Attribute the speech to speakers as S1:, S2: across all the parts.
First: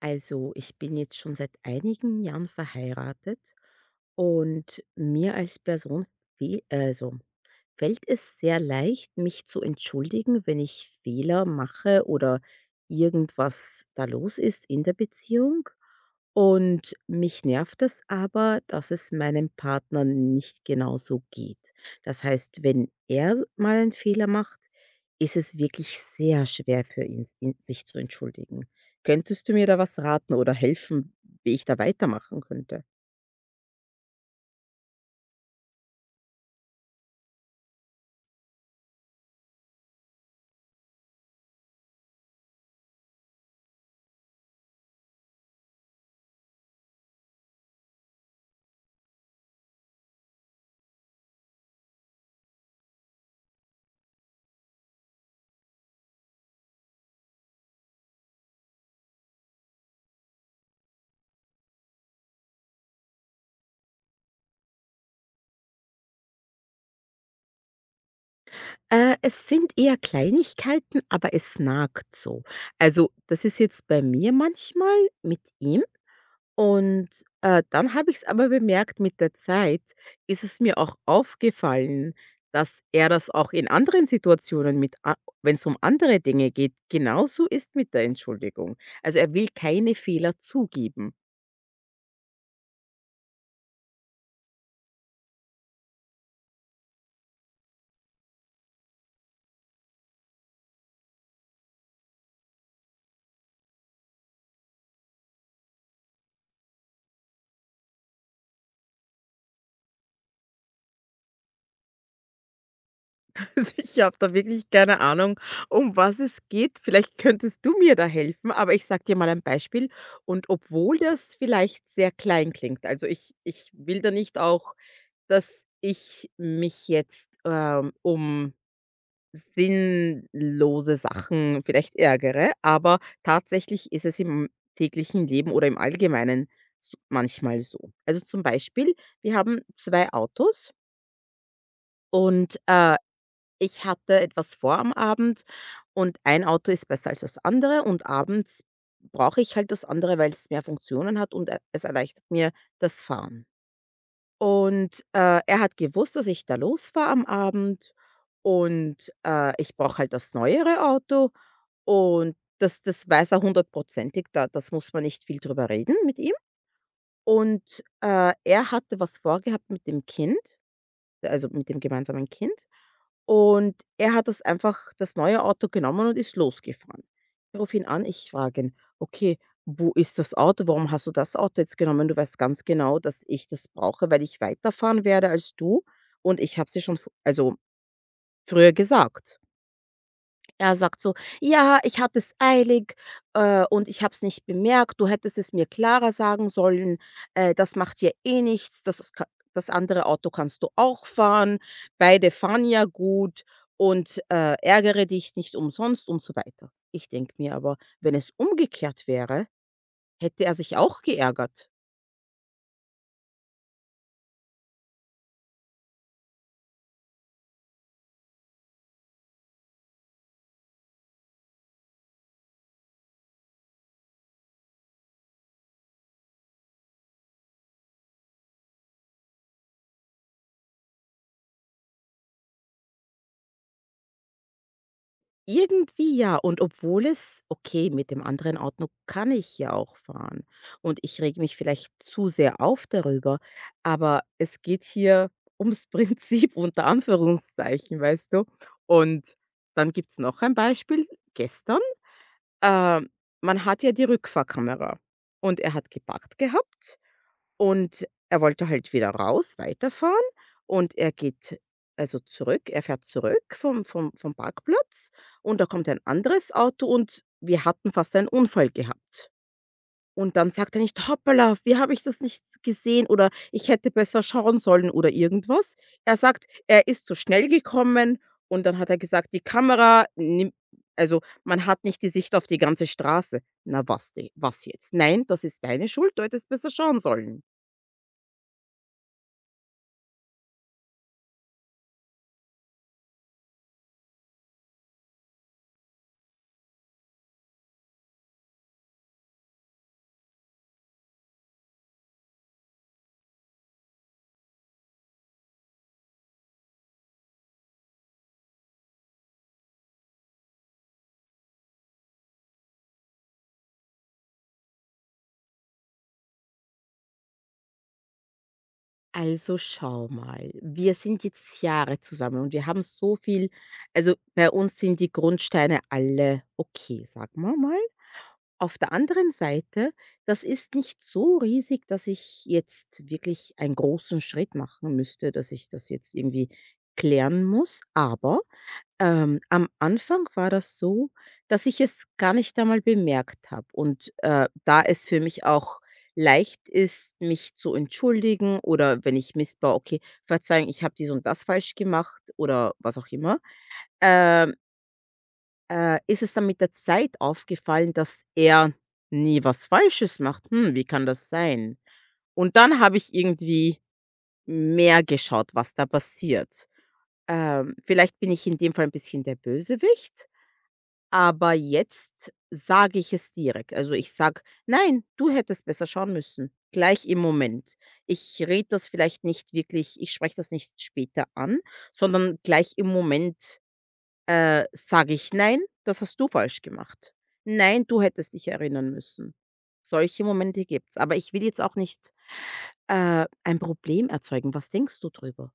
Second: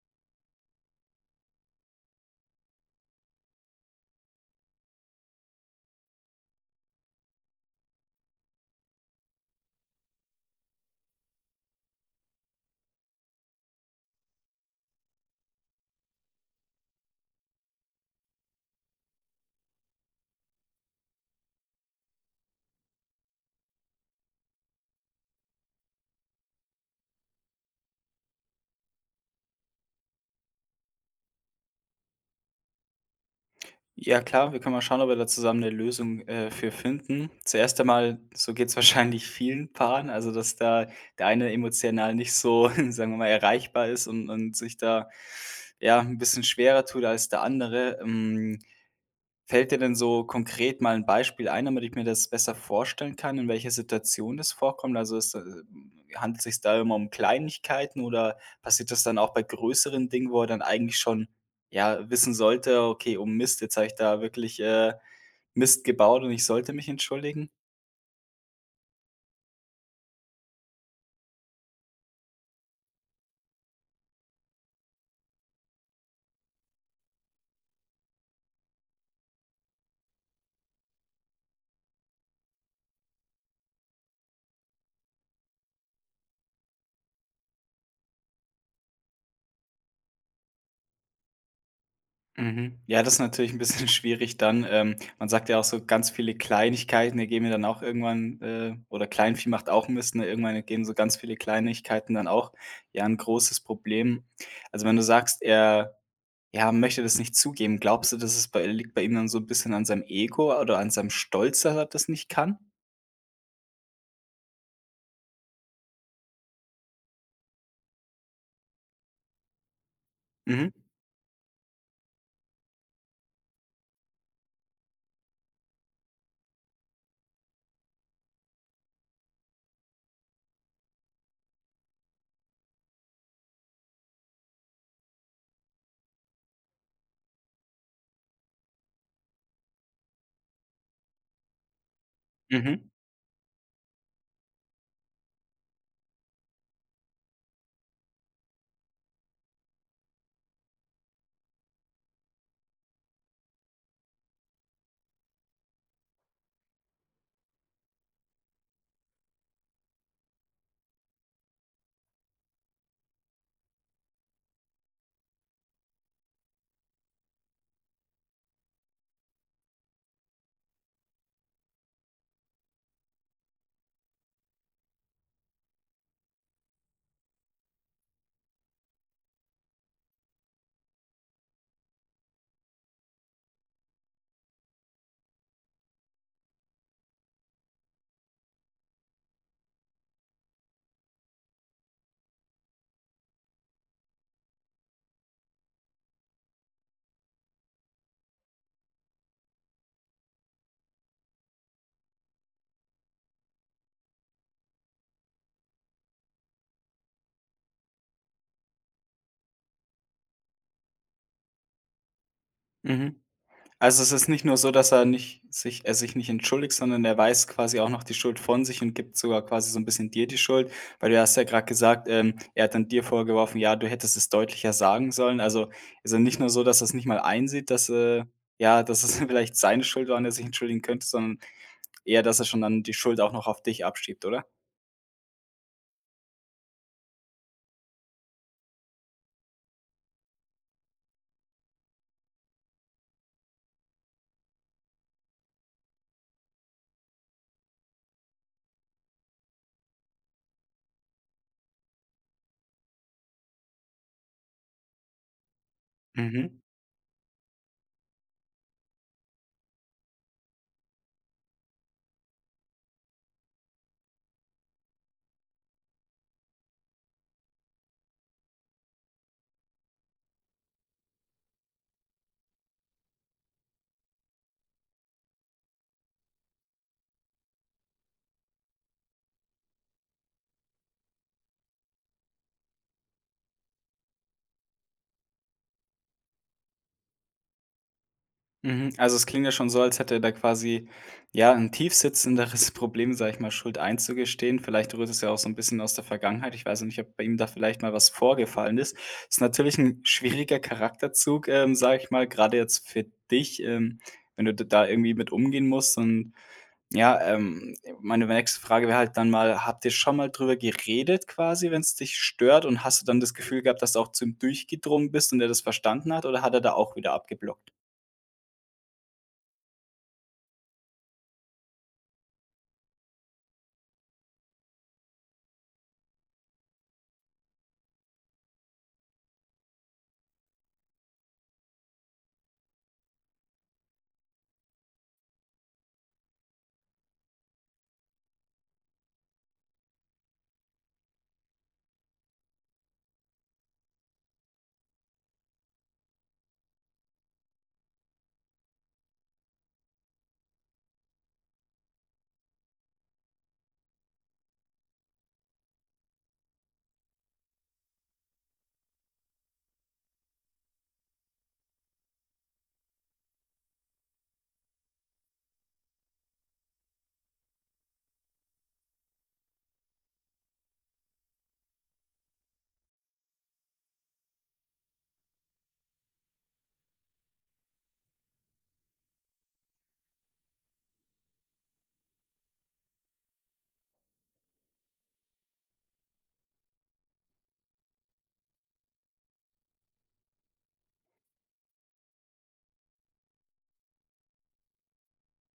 S1: Also, ich bin jetzt schon seit einigen Jahren verheiratet und mir als Person fehl also, fällt es sehr leicht, mich zu entschuldigen, wenn ich Fehler mache oder irgendwas da los ist in der Beziehung. Und mich nervt es aber, dass es meinem Partner nicht genauso geht. Das heißt, wenn er mal einen Fehler macht, ist es wirklich sehr schwer für ihn, ihn sich zu entschuldigen. Könntest du mir da was raten oder helfen, wie ich da weitermachen könnte?
S2: Ja klar, wir können mal schauen, ob wir da zusammen eine Lösung, für finden. Zuerst einmal, so geht es wahrscheinlich vielen Paaren, also, dass da der eine emotional nicht so, sagen wir mal, erreichbar ist und sich da, ja, ein bisschen schwerer tut als der andere. Hm, fällt dir denn so konkret mal ein Beispiel ein, damit ich mir das besser vorstellen kann, in welcher Situation das vorkommt? Also, handelt es sich da immer um Kleinigkeiten oder passiert das dann auch bei größeren Dingen, wo er dann eigentlich schon, ja, wissen sollte: „Okay, um Mist, jetzt habe ich da wirklich, Mist gebaut und ich sollte mich entschuldigen?“
S1: Es sind eher Kleinigkeiten, aber es nagt so. Also, das ist jetzt bei mir manchmal mit ihm und dann habe ich es aber bemerkt, mit der Zeit ist es mir auch aufgefallen, dass er das auch in anderen Situationen mit wenn es um andere Dinge geht, genauso ist mit der Entschuldigung. Also, er will keine Fehler zugeben.
S2: Mhm. Ja, das ist natürlich ein bisschen schwierig dann. Man sagt ja auch so ganz viele Kleinigkeiten, die gehen mir dann auch irgendwann oder Kleinvieh macht auch Mist, ne? Irgendwann ergeben so ganz viele Kleinigkeiten dann auch, ja, ein großes Problem. Also, wenn du sagst, er, ja, möchte das nicht zugeben, glaubst du, dass es bei liegt bei ihm dann so ein bisschen an seinem Ego oder an seinem Stolz, dass er das nicht kann?
S1: Also, ich habe da wirklich keine Ahnung, um was es geht. Vielleicht könntest du mir da helfen, aber ich sage dir mal ein Beispiel und
S2: Mhm.
S1: obwohl das vielleicht sehr klein klingt, also, ich will da nicht auch, dass ich mich jetzt, um sinnlose Sachen vielleicht ärgere, aber tatsächlich ist es im täglichen Leben oder im Allgemeinen s manchmal so. Also, zum Beispiel, wir haben 2 Autos und,
S2: Mhm.
S1: äh ich hatte etwas vor am Abend und ein Auto ist besser als das andere und abends brauche ich halt das andere, weil es mehr Funktionen hat und e es erleichtert mir das Fahren. Und er hat gewusst, dass ich da losfahre am Abend und ich brauche halt das neuere Auto und das weiß er hundertprozentig, da das muss man nicht viel drüber reden mit ihm. Und er hatte was vorgehabt mit dem Kind also mit dem gemeinsamen Kind. Und er hat das einfach das neue Auto genommen und ist losgefahren. Ich rufe ihn an, ich frage ihn: „Okay, wo ist das Auto? Warum hast du das Auto jetzt genommen? Du weißt ganz genau, dass ich das brauche, weil ich weiterfahren werde als du und ich habe es dir schon v also früher gesagt.“ Er sagt so: „Ja, ich hatte es eilig, und ich habe es nicht bemerkt. Du hättest es mir klarer sagen sollen. Das macht ja eh nichts. Das ist ka das andere Auto kannst du auch fahren. Beide fahren ja gut und ärgere dich nicht umsonst“ und so weiter. Ich denke mir aber, wenn es umgekehrt wäre, hätte er sich auch geärgert.
S2: Mhm. Also, es ist nicht nur so, dass er sich nicht entschuldigt, sondern er weist quasi auch noch die Schuld von sich und gibt sogar quasi so ein bisschen dir die Schuld, weil du hast ja gerade gesagt, er hat dann dir vorgeworfen: „Ja, du hättest es deutlicher sagen sollen.“ Also, ist ja nicht nur so, dass er's nicht mal einsieht, dass, ja, dass es vielleicht seine Schuld war und er sich entschuldigen könnte, sondern eher, dass er schon dann die Schuld auch noch auf dich abschiebt, oder?
S1: Irgendwie ja. Und obwohl es okay, mit dem anderen Auto kann ich ja auch fahren und ich reg mich vielleicht zu sehr auf darüber, aber es geht hier ums Prinzip unter Anführungszeichen, weißt du? Und dann gibt's noch ein Beispiel. Gestern, ähm, man hat ja die Rückfahrkamera und er hat geparkt
S2: Mhm.
S1: gehabt und er wollte halt wieder raus, weiterfahren und er geht also zurück er fährt zurück vom vom Parkplatz und da kommt ein anderes Auto und wir hatten fast einen Unfall gehabt. Und dann sagt er nicht: „Hoppala, wie habe ich das nicht gesehen“ oder „Ich hätte besser schauen sollen“ oder irgendwas. Er sagt, er ist zu schnell gekommen und dann hat er gesagt: „Die Kamera nimm“ also, man hat nicht die Sicht auf die ganze Straße. Na was die, was jetzt? Nein, das ist deine Schuld, du hättest besser schauen sollen.
S2: Mhm, also es klingt ja schon so, als hätte er da quasi, ja, 'n tiefsitzenderes Problem, sage ich mal, Schuld einzugestehen. Vielleicht rührt es ja auch so ein bisschen aus der Vergangenheit. Ich weiß ja nicht, ob bei ihm da vielleicht mal was vorgefallen ist. Ist natürlich ein schwieriger Charakterzug, sage ich mal, gerade jetzt für dich, wenn du d da irgendwie mit umgehen musst. Und ja, meine nächste Frage wäre halt dann mal: Habt ihr schon mal drüber geredet quasi, wenn es dich stört? Und hast du dann das Gefühl gehabt, dass du auch zu ihm durchgedrungen bist und er das verstanden hat, oder hat er da auch wieder abgeblockt?
S1: Also schau mal, wir sind jetzt Jahre zusammen und wir haben so viel also bei uns sind die Grundsteine alle okay, sagen wir mal. Auf der anderen Seite, das ist nicht so riesig, dass ich jetzt wirklich einen großen Schritt machen müsste, dass ich das jetzt irgendwie klären muss, aber am Anfang war das so, dass ich es gar nicht einmal bemerkt habe und da es für mich auch leicht ist, mich zu entschuldigen oder wenn ich Mist baue: „Okay, verzeihen, ich habe dies und das falsch gemacht“ oder was auch immer, ähm, ist es dann mit der Zeit aufgefallen, dass er nie was Falsches macht. „Hm, wie kann das sein?“ Und dann habe ich irgendwie mehr geschaut, was da passiert. Vielleicht bin ich in dem Fall ein bisschen der Bösewicht? Aber jetzt sage ich es direkt. Also, ich sage: „Nein, du hättest besser schauen müssen.“ Gleich im Moment. Ich rede das vielleicht nicht wirklich ich spreche das nicht später an, sondern gleich im Moment, sage ich: „Nein, das hast du falsch gemacht. Nein, du hättest dich erinnern müssen.“ Solche Momente gibt's, aber ich will jetzt auch nicht, ein Problem erzeugen. Was denkst du drüber?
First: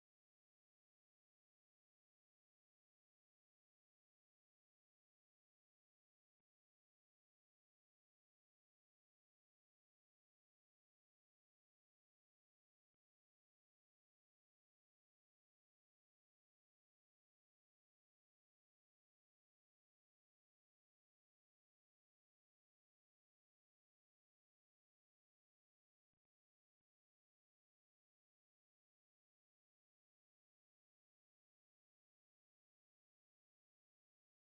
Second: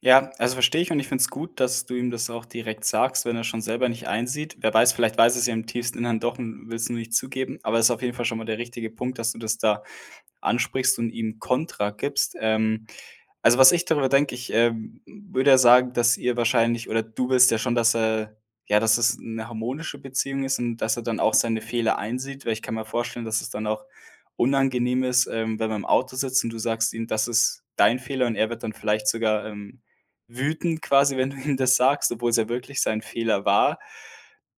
S2: Ja, also verstehe ich und ich finde es gut, dass du ihm das auch direkt sagst, wenn er schon selber nicht einsieht. Wer weiß, vielleicht weiß es ja im tiefsten Innern doch und willst du nicht zugeben, aber es ist auf jeden Fall schon mal der richtige Punkt, dass du das da ansprichst und ihm Kontra gibst. Also, was ich darüber denke, würde ja sagen, dass ihr wahrscheinlich oder du willst ja schon, dass er ja, dass es eine harmonische Beziehung ist und dass er dann auch seine Fehler einsieht, weil ich kann mir vorstellen, dass es dann auch unangenehm ist, wenn man im Auto sitzt und du sagst ihm: „Das ist dein Fehler“, und er wird dann vielleicht sogar, wütend quasi, wenn du ihm das sagst, obwohl es ja wirklich sein Fehler war.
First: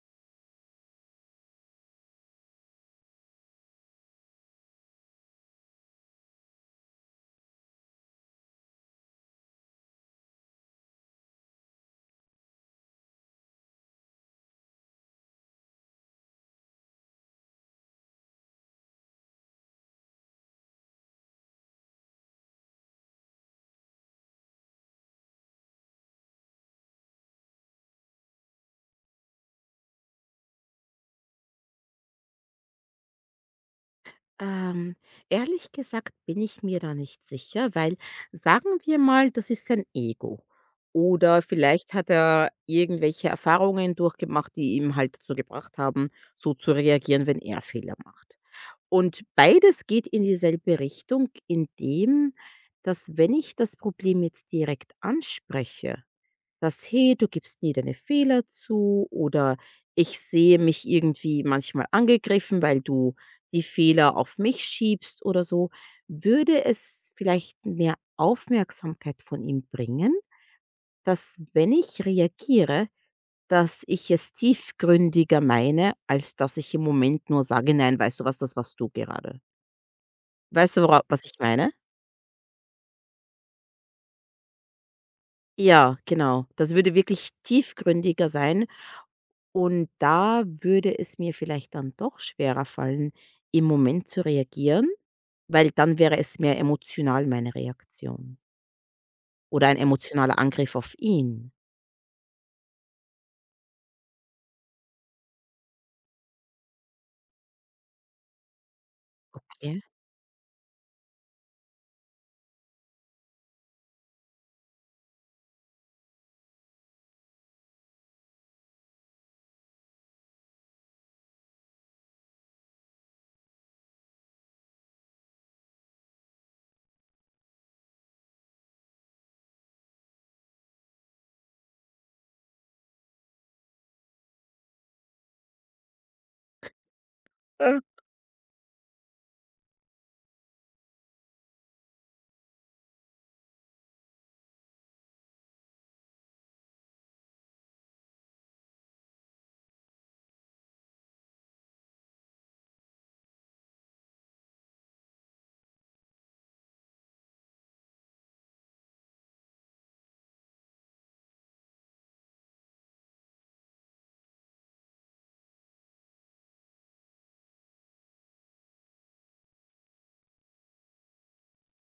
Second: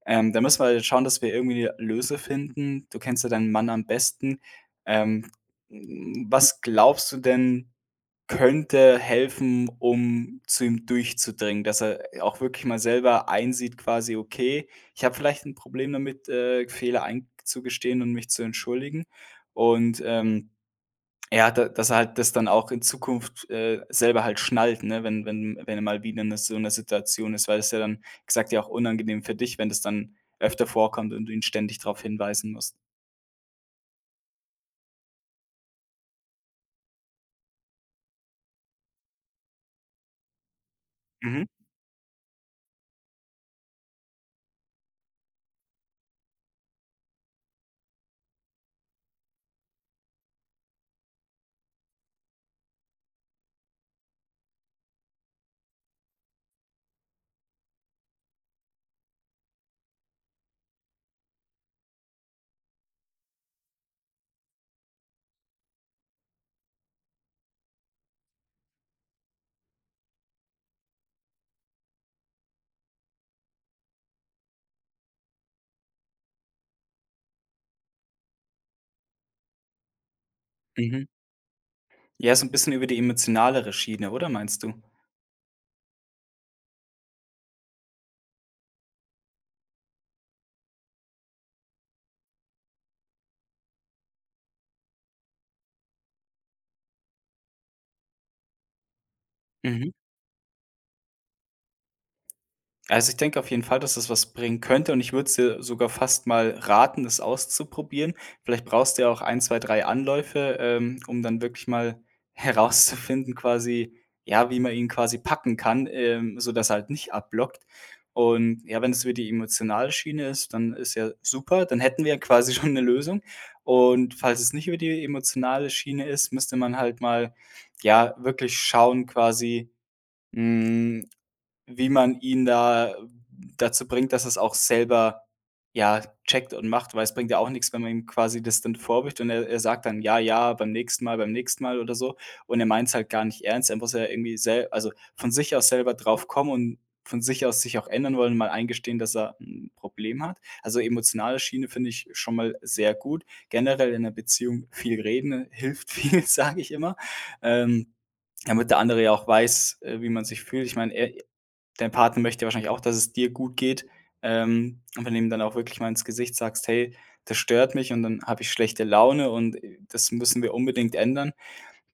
S2: Da müssen wir halt schauen, dass wir irgendwie 'ne Lösung finden. Du kennst ja deinen Mann am besten. Ähm, was glaubst du denn, könnte helfen, um zu ihm durchzudringen, dass er auch wirklich mal selber einsieht quasi: „Okay, ich habe vielleicht ein Problem damit, Fehler einzugestehen und mich zu entschuldigen.“ Und, ähm ja, da dass er halt das dann auch in Zukunft, selber halt schnallt, ne, wenn er mal wieder so 'ne Situation ist, weil das ja dann wie gesagt ja auch unangenehm für dich, wenn das dann öfter vorkommt und du ihn ständig darauf hinweisen musst.
S1: Ähm, ehrlich gesagt bin ich mir da nicht sicher, weil sagen wir mal, das ist sein Ego. Oder
S2: Mhm,
S1: vielleicht hat er irgendwelche Erfahrungen durchgemacht, die ihm halt dazu gebracht haben, so zu reagieren, wenn er Fehler macht. Und beides geht in dieselbe Richtung, indem, dass wenn ich das Problem jetzt direkt anspreche, dass „Hey, du gibst nie deine Fehler zu“ oder „Ich sehe mich irgendwie manchmal angegriffen, weil du die Fehler auf mich schiebst“ oder so. Würde es vielleicht mehr Aufmerksamkeit von ihm bringen, dass, wenn ich reagiere, dass ich es tiefgründiger meine, als dass ich im Moment nur sage: „Nein, weißt du was, das warst du gerade.“ Weißt du, wora
S2: mhm.
S1: was ich meine?
S2: Ja, so ein bisschen über die emotionalere Schiene, oder meinst du?
S1: Ja, genau. Das würde wirklich tiefgründiger sein. Und da würde es mir vielleicht dann doch schwerer fallen, im Moment zu reagieren, weil dann wäre es mehr emotional meine Reaktion oder ein
S2: Mhm.
S1: emotionaler Angriff auf ihn,
S2: Also, ich denke auf jeden Fall, dass das was bringen könnte und ich würde es dir sogar fast mal raten, das auszuprobieren. Vielleicht brauchst du ja auch ein, 2,
S1: gell?
S2: 3 Anläufe, um dann wirklich mal herauszufinden quasi, ja, wie man ihn quasi packen kann, sodass er halt nicht abblockt. Und ja, wenn es wieder die emotionale Schiene ist, dann ist ja super, dann hätten wir ja quasi schon eine Lösung. Und falls es nicht über die emotionale Schiene ist, müsste man halt mal, ja, wirklich schauen quasi, hm, wie man ihn da dazu bringt, dass er's auch selber, ja, checkt und macht, weil es bringt ja auch nichts, wenn man ihm quasi das dann vorwirft und er sagt dann: „Ja, ja, beim nächsten Mal“ oder so. Und er meint es halt gar nicht ernst. Er muss ja irgendwie sel also, von sich aus selber drauf kommen und von sich aus sich auch ändern wollen mal eingestehen, dass er ein Problem hat. Also, emotionale Schiene finde ich schon mal sehr gut. Generell in 'ner Beziehung viel reden hilft viel, sage ich immer, ähm, damit der andere ja auch weiß, wie man sich fühlt. Ich meine, dein Partner möchte ja wahrscheinlich auch, dass es dir gut geht. Und wenn du ihm dann auch wirklich mal ins Gesicht sagst: „Hey, das stört mich und dann habe ich schlechte Laune und, das müssen wir unbedingt ändern“,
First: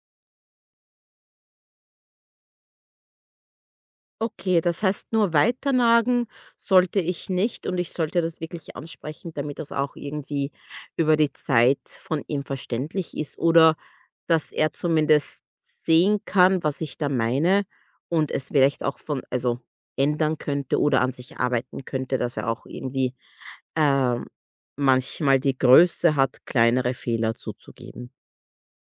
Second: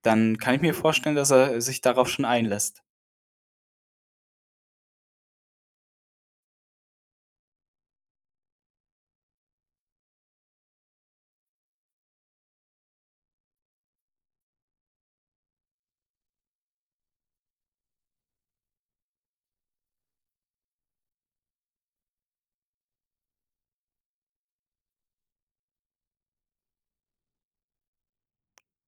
S2: dann kann ich mir vorstellen, dass er sich darauf schon einlässt.
S1: Okay, das heißt, nur weiternagen sollte ich nicht und ich sollte das wirklich ansprechen, damit das auch irgendwie über die Zeit von ihm verständlich ist oder dass er zumindest sehen kann, was ich da meine und es vielleicht auch von, also ändern könnte oder an sich arbeiten könnte, dass er auch irgendwie ähm, manchmal die Größe hat, kleinere Fehler zuzugeben.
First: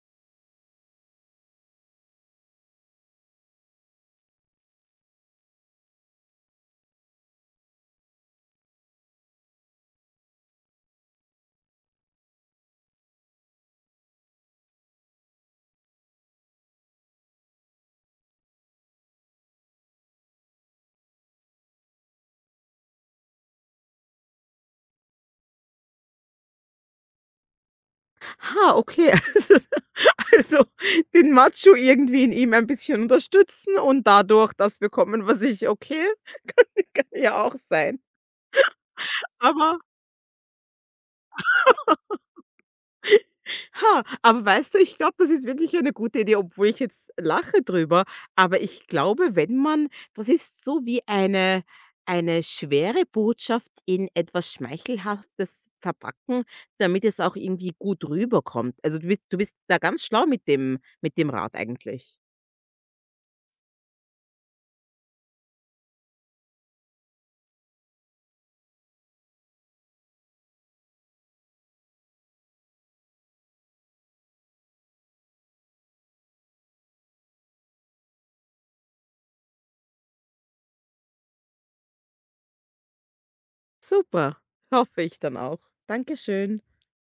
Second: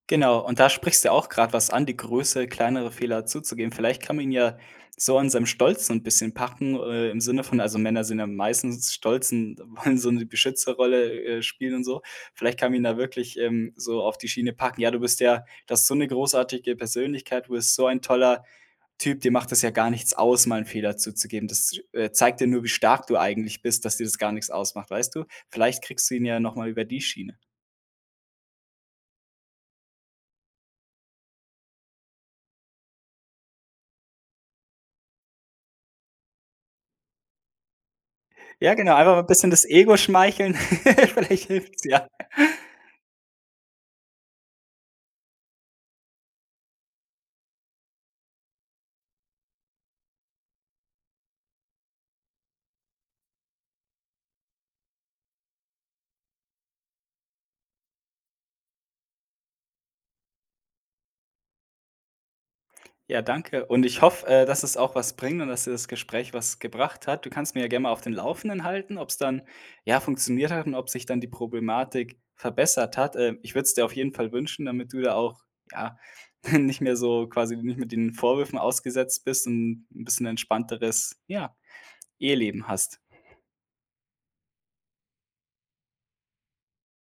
S2: Genau, und da sprichst du auch gerade was an, die Größe, kleinere Fehler zuzugeben. Vielleicht kann man ihn ja so an seinem Stolz so 'n bisschen packen, im Sinne von also, Männer sind ja meistens stolz und wollen so eine Beschützerrolle, spielen und so. Vielleicht kann man ihn da wirklich, so auf die Schiene packen: „Ja, du bist ja das hast so eine großartige Persönlichkeit, du bist so ein toller Typ, dir macht das ja gar nichts aus, mal einen Fehler zuzugeben. Das, zeigt dir nur, wie stark du eigentlich bist, dass dir das gar nichts ausmacht“, weißt du? Vielleicht kriegst du ihn ja noch mal über die Schiene.
S1: Ah, okay. Also den Macho irgendwie in ihm ein bisschen unterstützen und dadurch das bekommen, was ich okay, kann kann ja auch sein.
S2: Ja, genau, einfach mal 'n bisschen das
S1: Aber
S2: Ego schmeicheln. Vielleicht hilft's ja.
S1: ha, aber weißt du, ich glaube, das ist wirklich eine gute Idee, obwohl ich jetzt lache drüber. Aber ich glaube, wenn man das ist so wie eine schwere Botschaft in etwas Schmeichelhaftes verpacken, damit es auch irgendwie gut rüberkommt. Also du bist da ganz schlau mit dem Rat eigentlich.
S2: Ja, danke und ich hoffe, dass es auch was bringt und dass dir das Gespräch was gebracht hat. Du kannst mich ja gerne mal auf den Laufenden halten, ob's dann, ja, funktioniert hat und ob sich dann die Problematik verbessert hat. Ich würde es dir auf jeden Fall wünschen, damit du da auch, ja, nicht mehr so quasi nicht mit den Vorwürfen ausgesetzt bist und 'n bisschen entspannteres, ja, Eheleben hast.
S1: Super, hoffe ich dann auch. Dankeschön.